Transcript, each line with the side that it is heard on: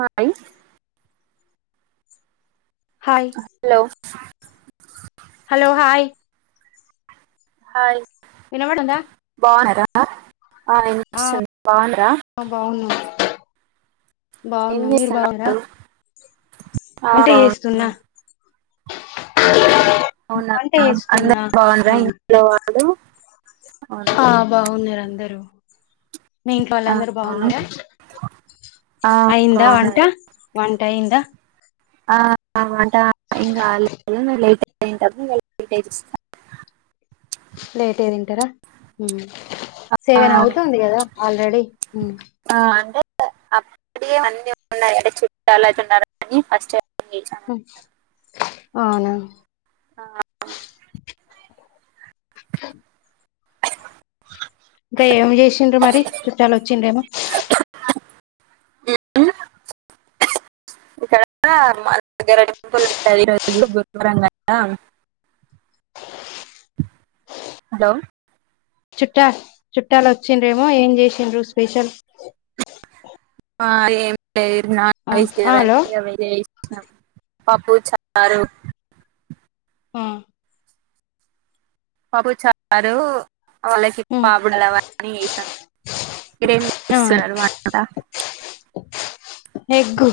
right: Hi
left: hi
right: hello
left: hello hi
right: hi
left: వినబడుందా
right: అ ఆ ఇనిపిస్తుంది బాగున్నారా
left: బాగున్నాం
right: ఏం
left: బాగున్నా మీరు బాగునారా
right: చేస్తున్నారు ఆ,
left: వంట
right: బాగున్నాను.
left: చేస్తున్నా [unintelligible]
right: అవునా
left: వంట
right: అందరు
left: చేస్తున్నా
right: బాగునారా ఇంట్లో వాళ్లు
left: ఆ బాగున్నారు అందరూ మీ ఇంట్లో వాళ్ళ
right: ఆ,
left: అందరు బాగున్నారా
right: ఆ,
left: అయిందా వంట
right: బాగున్నారు
left: వంట అయిందా
right: ఆ వంట ఏం గాలేదు ఇంగ లేట్ ఐ నేన్ డబ్బులు వాళ్లకు పే జెస్తా
left: లేట్ గ తింటరా ఊ సెవన్
right: చేస్తాను
left: అవుతుంది కదా ఆల్రెడీ ఊ
right: అ అప్పుడియో అన్ని వున్నాయ్ అంటే చుట్టాలైతే వున్నారు గాని ఫస్టు హిందీ ఛానల్ [unintelligible]
left: అవునా
right: ఆ బాగు
left: అక్క ఇంకా ఏమి చేసిండ్రు మరి చుట్టాలు వచ్చిండ్రెమో
right: ఉ ఊ ఇక్కడ మా దగ్గర టెంపుల్ రజ గురువరంగా హలో
left: చుట్టా చుట్టాలు వచ్చిండ్రేమో ఏం చేసిండ్రు స్పెషల్
right: ఆ ఏమి లేదు వీళ్ళు నాన్ వెజ్ తినరంటా
left: హలో
right: ఇక వెజ్ ఏ చేసినా పప్పు చారు
left: ఆ
right: పప్పు చారు వాళ్ళకి పబడలు అవన్ని చేసాం మీరేం చేస్తున్నారు వంట
left: ఎగ్గు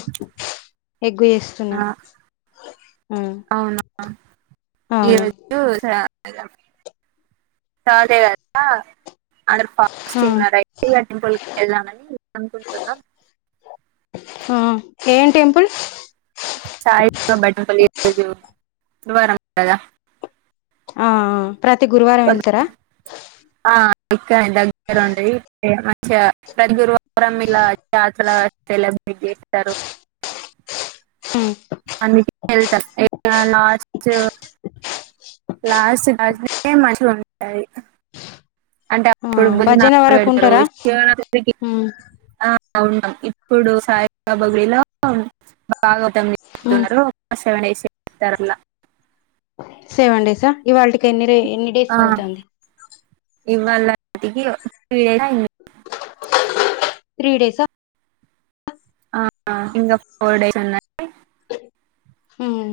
left: ఎగ్గు చేస్తునా
right: ఆ, అవునా
left: అవును
right: ఈరోజు [unintelligible] [unintelligible] అదర్ పాస్
left: ఆ
right: రైటింపుల్ వెళ్దానని అనుకుంటున్నాం
left: ఆమ్ ఏం టెంపుల్
right: సాయి బాబా టెంపుల్ ఈ రోజు గురువారం కదా
left: ఆ ఆ ప్రతి గురువారం వెళ్తారా
right: ఇక్క దగ్గర ఉండది మంచిగా ప్రతి గురువారం ఇలా జాతర సెలబ్రేటీ చేస్తారు
left: హామ్
right: అందుకే వెళ్తారు ఏం కావాలా లాస్ట్ లాస్ట్ దానికే మంచిలు ఉంటాయి అంటే
left: ఆ
right: అప్పుడు గుళ్ళు
left: భజన
right: నానా
left: వరకు
right: పెడతారు
left: ఉంటారా
right: విష
left: ఉమ్
right: ఆ అ ఉన్నాం ఇప్పుడు సాయి బాబా గుడిలో
left: ఉమ్
right: బాగాతున్నారు హ్యవ్ ఎ న్రెస్ తరంలా
left: సెవెన్ డేసా ఇవాటికి ఎన్ని ఎన్ని డేస్ అవుతుంది
right: ఇవాళ్ళటికి త్రి డేస్ అయింది
left: త్రీ డేస్ ఆ
right: ఆ ఇంకా ఫోర్ డేస్ ఉన్నాయి
left: ఉమ్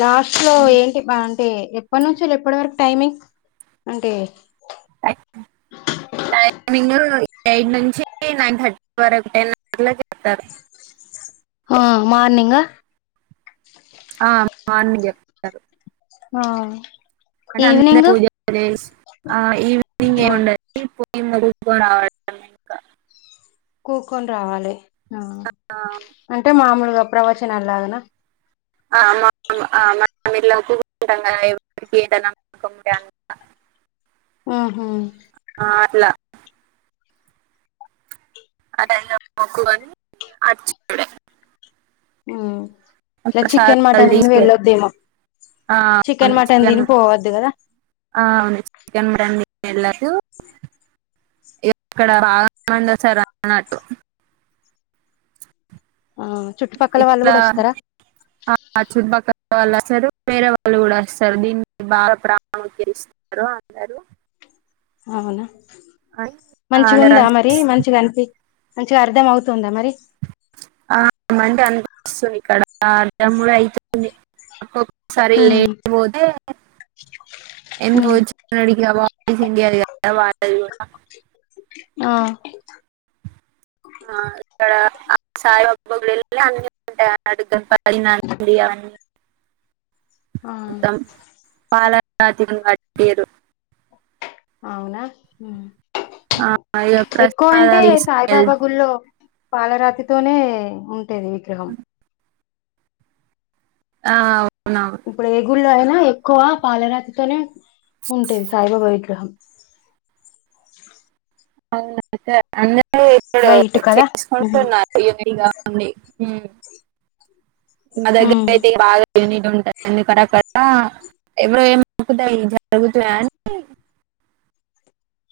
left: లాస్ట్ లో ఏంటి బాగుంట అంటే ఎప్పటి నుంచి ఎప్పటి వరకు టైమింగ్ అంటే
right: టైం టైమింగ్ ఎయిట్ నుంచి నైన్ థర్టీ వరకు టెన్ అవర్లా చెప్తారు
left: ఆ మార్నింగ్
right: ఆ మార్నింగ్ చెప్తారు
left: ఆ
right: అంటే అందరూ
left: ఈవినింగ్
right: పూజ చేసి ఆ ఈవనింగ్
left: ఆ
right: ఏముండాదు కూడా రావడం ఇంకా
left: కూకొని రావాలి
right: ఆ,
left: అంటే మామూలుగా ప్రవచనాలు లాగనా
right: వెళ్ళి కూకుంటాం కదా ఎవరికి ఏటనా
left: ఉహుమ్
right: అట్లా అదెలా మోకు కొని అని అచ్చూడే
left: ఆమ్
right: ప్రసాదాలు తీసుకోలే ఆ అవును
left: మటన్
right: చికెన్
left: తిని పోవద్దు కదా
right: ఆ అవును చికెన్ మటన్ ఇళ్లకు ఇక్కడ బగా మండసార్ అన్నట్టు
left: ఆ చుట్టుపక్కల వాళ్ళు
right: ఇట్లా
left: కూడా వస్తారా
right: చూట్టూ పక్కల వాళ్ళు వస్తారు వేరే వాళ్ళు కూడా వస్తారు దీన్ని బాగా ప్రాణం తెలుస్తారు అందరూ
left: అవునా
right: అని
left: మంచిగా
right: అందరు
left: ఉందా మరి మంచిగా అనిపి మంచిగా అర్థం అవుతుందా మరి
right: ఆమంటే అంతపిస్తు ఇక్కడ అర్ధఅయి ఒక్కోసారి
left: ఉమ్
right: లేట్ పోతె ఎ [unintelligible]
left: ఉమ్
right: వచ్చడి [unintelligible] వాళ్ళది కూడా
left: ఆ
right: ఆక్కడ సాయిబాబా గుడిలో అన్ని ఉంటాయి అడుగ పడినండి [unintelligible] అవన్నీ
left: ఆ
right: మొత్తం పాలరాతితో కట్టిండ్లు
left: అవునా హ్మ్మ్
right: ఆ, ఇక
left: ఎక్కువ అంటే
right: ప్రసాదాలు
left: సాయిబాబా
right: తీసుకెళ్తారు
left: గుళ్ళో పాలరాతితోనే ఉంటది విగ్రహం
right: ఆ అవునవును
left: ఇప్పుడే ఏ గుళ్ళో అయినా ఎక్కువ పాలరాతితోనే ఉంటది సాయిబాబా విగ్రహం
right: అవునా సరే అందరూ ఇప్పుడు
left: వైట్ కదా ఉమ్
right: చేసుకుంటున్నారు యూనిక్ గా అది మా దగ్గర
left: ఉమ్,
right: అయితే ఈగ బాగా యూనిట్ ఉంటాయి ఎందుకడ అక్కడ ఎవరు ఏక్కుతాయి జరుగుతాయి అని [inaudible]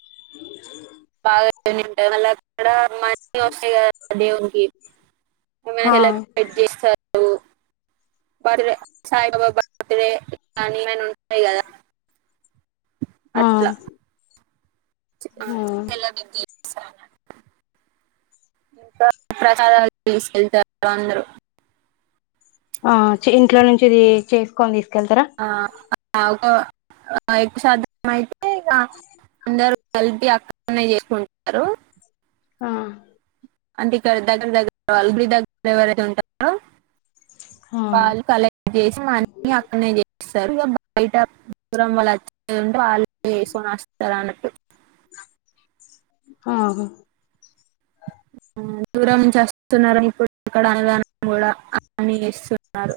left: [inaudible]
right: బాగుంటాయి ఇగ వాళ్లకడ మంచిగా వస్తాయి కదా దేవునికి ఏం అయినా
left: ఆ
right: సెలబ్రేట్ చేస్తారు సాయి బాబా బర్త్డే కానీ ఏం అన్న ఉంటాయి కదా
left: ఆ ఆ
right: అలాగే సెలబ్రేట్ చేస్తారు అంటా ఇంకా ప్రసాదాలు తీసుకెళ్తారు అందరూ
left: ఆ ఇంట్లో నుంచి ఇది చేసుకొని తీసు
right: ఆ ఒక ఎక్కుశాతం అయితే ఇగా అందరు కలిపి అక్కడనే చేసుకుంటారు
left: ఆ
right: అంటే ఇక్కడ దగ్గర దగ్గర గుడి దగ్గర ఎవరైతే ఉంటారో
left: ఆ
right: వాళ్ళు కలెక్ట్ చేసి మాని అట్లనే చేసి సరే ఇగా బయట దూరం వాళ్ళు అచిందంటే వాళ్ళ చేసుకొని వస్తారు అన్నట్టు [inaudible]
left: ఆ
right: దూరం నుంచి వస్తున్నారు అన్నపుడు ఇక్కడ అన్నదానం కూడా అని చేస్తున్నారు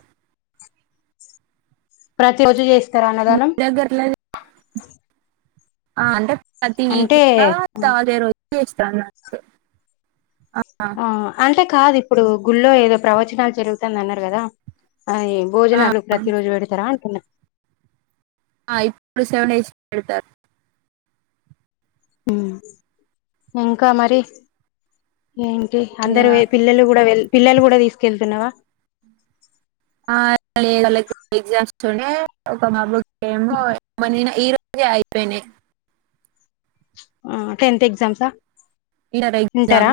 left: ప్రతిరోజు చేస్తే
right: మీ దగ్గర ఆ అంటే పత నీకు
left: అంటే
right: [unintelligible] తాదే రోజ [unintelligible] వచ్చ
left: ఆ అంటే కాదు ఇప్పుడు గుళ్ల్లో ఏదో ప్రవచనాలు జరుగుతుంది అన్నారు కదా ఆ ఈ
right: ఆ,
left: భోజనాలు ప్రతి రోజు పెడతారా అంటున్నా
right: ఆ ఇప్పుడు సెవెన్ [unintelligible] హచ్ పెడతారు
left: హ్మ్మ్ ఇంకా మరి ఏంటి
right: ఇక,
left: అందరూ పిల్లలు కూడా పిల్లలు కూడా తీసుకెళ్తున్నావా
right: ఆ ఎగ్జామ్స్నే [unintelligible] ఒక బాబుకి [unintelligible] ఏమో ఈరోజే అయిపోయినాయి
left: ఆ టెన్త్ ఎక్జామ్స్ ఆ
right: ఇ ఎగ్జామ్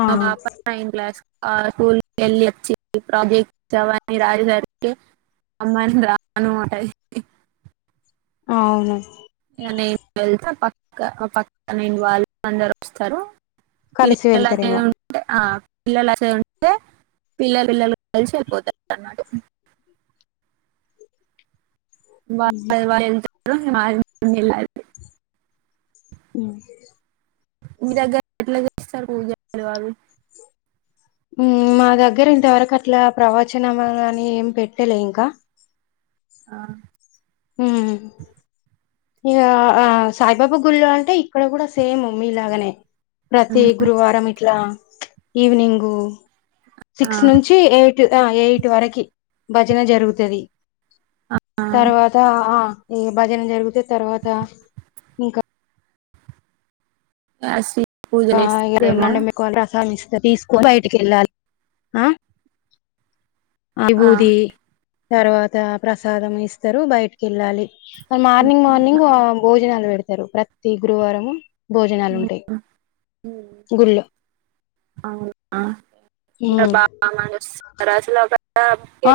left: ఆ
right: పాప నైన్ క్లాస్ ఆ స్కూల్ కి వెళ్ళి అచ్చి ఆ ప్రోజెక్ట్వని రాసేసరికే అమ్మాయిని రాను అంటది
left: అవును
right: ఇక నేను వెళ్తా పక్క పక్క నేను వాళ్ళ అందరు వస్తారు
left: కలిసి
right: పిల్లల అే
left: వెళ్తారేమో
right: ఉంటే ఆ పిల్లలు ఆసు [unintelligible] పిల్ల పిల్లలు కలిసి వెళ్ళిపోతారు అనమాట [unintelligible]
left: ఉమ్. ఉమ్.
right: మీ దగ్గర ఎట్లా చేస్తారు పూజలు మీ వాళ్ళు
left: ఉమ్ మా దగ్గర ఇంతవరకు అట్లా ప్రవచనం అని ఏం పెట్టలే ఇంకా
right: ఆ
left: ఉమ్ ఇగా ఆ సాయిబాబా గుళ్ళో అంటే ఇక్కడ కూడా సేమ్ మీలాగనే ప్రతి
right: ఉమ్,
left: గురువారం ఇట్లా ఈవినింగు
right: ఆ,
left: సిక్స్ నుంచి ఎయిట్ ఎ ఎయిట్ వరకి భజన జరుగుతుంది
right: ఆ,
left: తర్వాత ఆ ఈ భజన జరిగితే తర్వాత ఇంకా
right: పాస్టరీ
left: ఆ ఎల్లుండి మీకు ప్రసాదమిస్ తా తీసుకు బయటి వెళ్ళాలి
right: ఆ,
left: విబూది తర్వాత ప్రసాదం ఇస్తారు బయటికి వెళ్ళాలి ఆ మార్నింగ్ మార్నింగ్
right: ఉమ్,
left: భోజనాలు పెడతారు ప్రతి గురువారము భోజనాలు
right: ఉమ్,
left: ఉంటాయి
right: ఉమ్
left: గుళ్ళో
right: అవునా ఇగ బామడోస్ రాజులాగా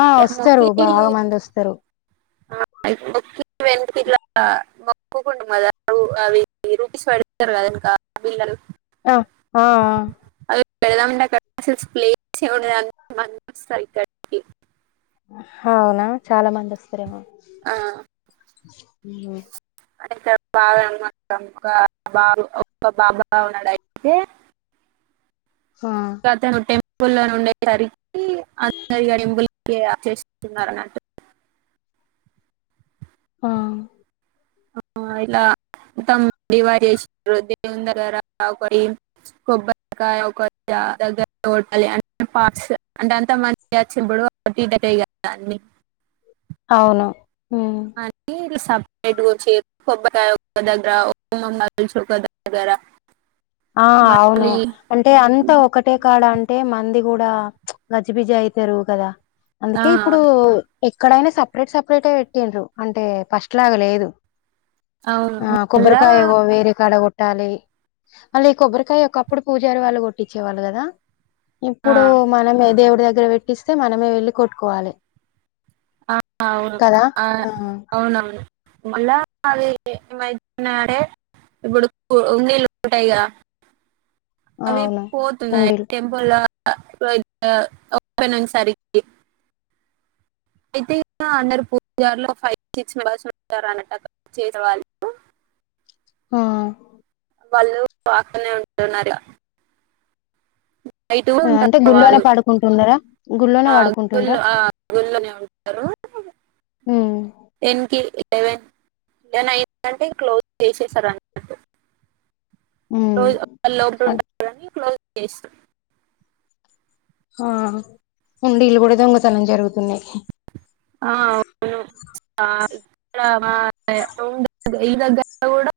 left: ఆ వస్తారు
right: మొక్కి
left: బాగా మంది వస్తారు
right: ఆ మొక్కి [unintelligible] కు కుండి మాద అవి రూపీస్ పెడాతారు కదా ఇంకా బిల్లలు
left: ఆ ఆ
right: ఆ పెడదాం మంటే [unintelligible]
left: హా అవునా చాలా మంది వస్తారేమో
right: ఆ
left: ఉమ్
right: అ బాగాం బా ఒ బాబా ఉన్నాడయితే
left: ఆ
right: రతనొట్టే పుల్లో నుండే సరికి అందరిపు చేసినట్టు అన్నట్టు
left: ఆ
right: ఆ ఇలా తమ్ వారి ఎ దేవుందగార పోయి కొబ్బరికాయ అకో ఆ దగ్గర టోల్ ప్లాన్ పార్స్ అంటే అంత మంది వచ్చినప్పుడుటక కదా అన్ని
left: అవును ఉమ్
right: అనీ సబ్ ఏంటికొచ్చి కొబ్బరి కాయ దగ్గర ఒక దగ్గర
left: ఆ అవును
right: మళ్ళీ
left: అంటే అంతా ఒకటే కాడ అం అంటే మంది గూడా గజ్జిబిజజ అవుతారు కదా
right: ఆ
left: అందుకే ఇప్పుడు ఎక్కడైనా సపరేట్ సపరేట్ పెట్టిరు అంటే ఫస్ట్ లాగా లేదు
right: అవును
left: ఆ
right: మళ్ళా
left: కొబ్బరికాయ వేరేకాడ కొట్టాలి మళ్ళీ ఈ కొబ్బరికాయ ఒకప్పుడు పూజారి వాళ్ళు కొట్టించేవాళ్ళు కదా
right: ఆ,
left: ఇప్పుడు మనమే దేవుడి దగ్గర పెట్టిస్తే మనమే వెళ్ళి కొట్టుకోవాలి
right: ఆ అవును ఆ అవునవును మళ్ళ అవేలె అ మైత్యఅడే ఇప్పుడు ఉందేలూన్టాయిగా అవి
left: అవును
right: పోతున్నాయి
left: ఉండీలు
right: టెంపోలా అ ఒన్ అర్ ఓపెన్ ఉన్ సరికి అయితే ఇగ అందరు పూజారులో ఫైవ్ సిక్స్ మెంబర్స్ ఉంటారు అన్నట్ చేసే వాళ్ళు [unintelligible] [inaudible]
left: ఆ
right: వాళ్ళు బాగానే ఉంటున్నారుగా నైట్ కూడా
left: అంటే
right: ఉంటారు
left: గుళ్ళోనే
right: వాళ్ళు
left: పడుకుంటున్నారా గుళ్ళోనే
right: ఆ
left: పడుకుంటుండ్రా
right: గుల్లో గుల్లోనే ఉంటారు
left: ఉమ్
right: ఎన్కి లెవెన్ ఇగ నైట్ అంటే క్లోజ్ చేసేస్తరు అన్నట్టు
left: ఉమ్
right: రోజ్ వాళ్ళు లోపల ఉంటర్ గాని క్లోజ్ చేస్తార్
left: ఆ హుండిలలో కూడా దొంగతనం జరుగుతున్నాయి
right: ఆ, అవును ఆ ఇక్కడ మా రూం దగ్గర ఇల్లు దగ్గర కూడా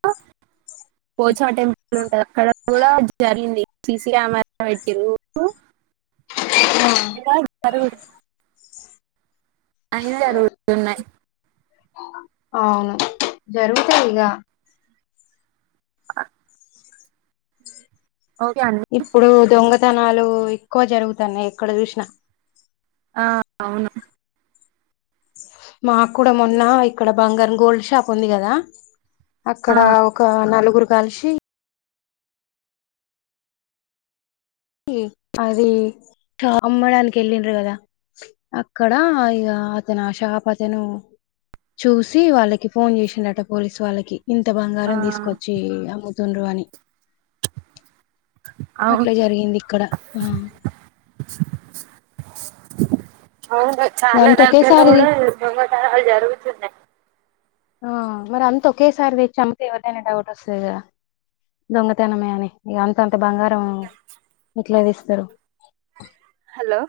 right: పోచమ్మ టెంపుల్ ఉంటది అక్కడ కూడా జరిగింది సిసి కెమెరా పెట్టిన్రూ అది కాద్ మరుగుడు [inaudible] అయినా జరుగుతున్నాయి
left: అవును జరుగుతాయి ఇగ
right: ఆక్ [inaudible] అండి
left: ఇప్పుడు దొంగతనాలు ఎక్కువ జరుగుతన్నయి ఎక్కడ చూసినా
right: ఆహ్ అవును
left: మాక్ కూడా మొన్న ఇక్కడ బంగారం గోల్డ్ షాప్ ఉంది కదా
right: ఆ
left: అక్కడ ఒక నలుగురు కలిషి షి అది కా అమ్మడానికెళ్ళిండ్రు కదా అక్కడ ఇగ అతను ఆషాపతను చూసి వాళ్ళకి ఫోన్ చేసిండట పోలీసు వాళ్ళకి ఇంత
right: ఆ
left: బంగారం తీసుకొచ్చి అమ్ముతుండ్రు అని
right: అవును
left: అట్ల జరిగింది ఆహ్
right: అవును చాలా దగ్గర గూడా దొంగతనాలు జరుగుతున్నాయి
left: ఆహ్ మరంత ఒకేసారి తెచ్చి అమ్ముతే ఎవరికైనా డౌట్ వస్తది కదా దొంగతనమే అని ఇగ అంతంత బంగారం ఇట్ల తేస్తారు
right: హెలో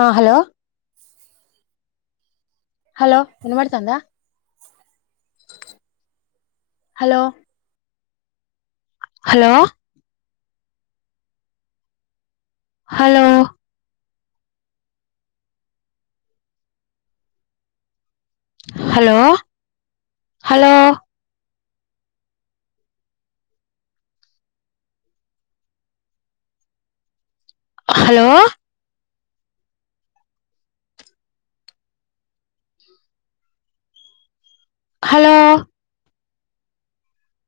left: ఆ హ్ హలో హలో ఇన్బడతాందా hello hello hello hello hello hello hello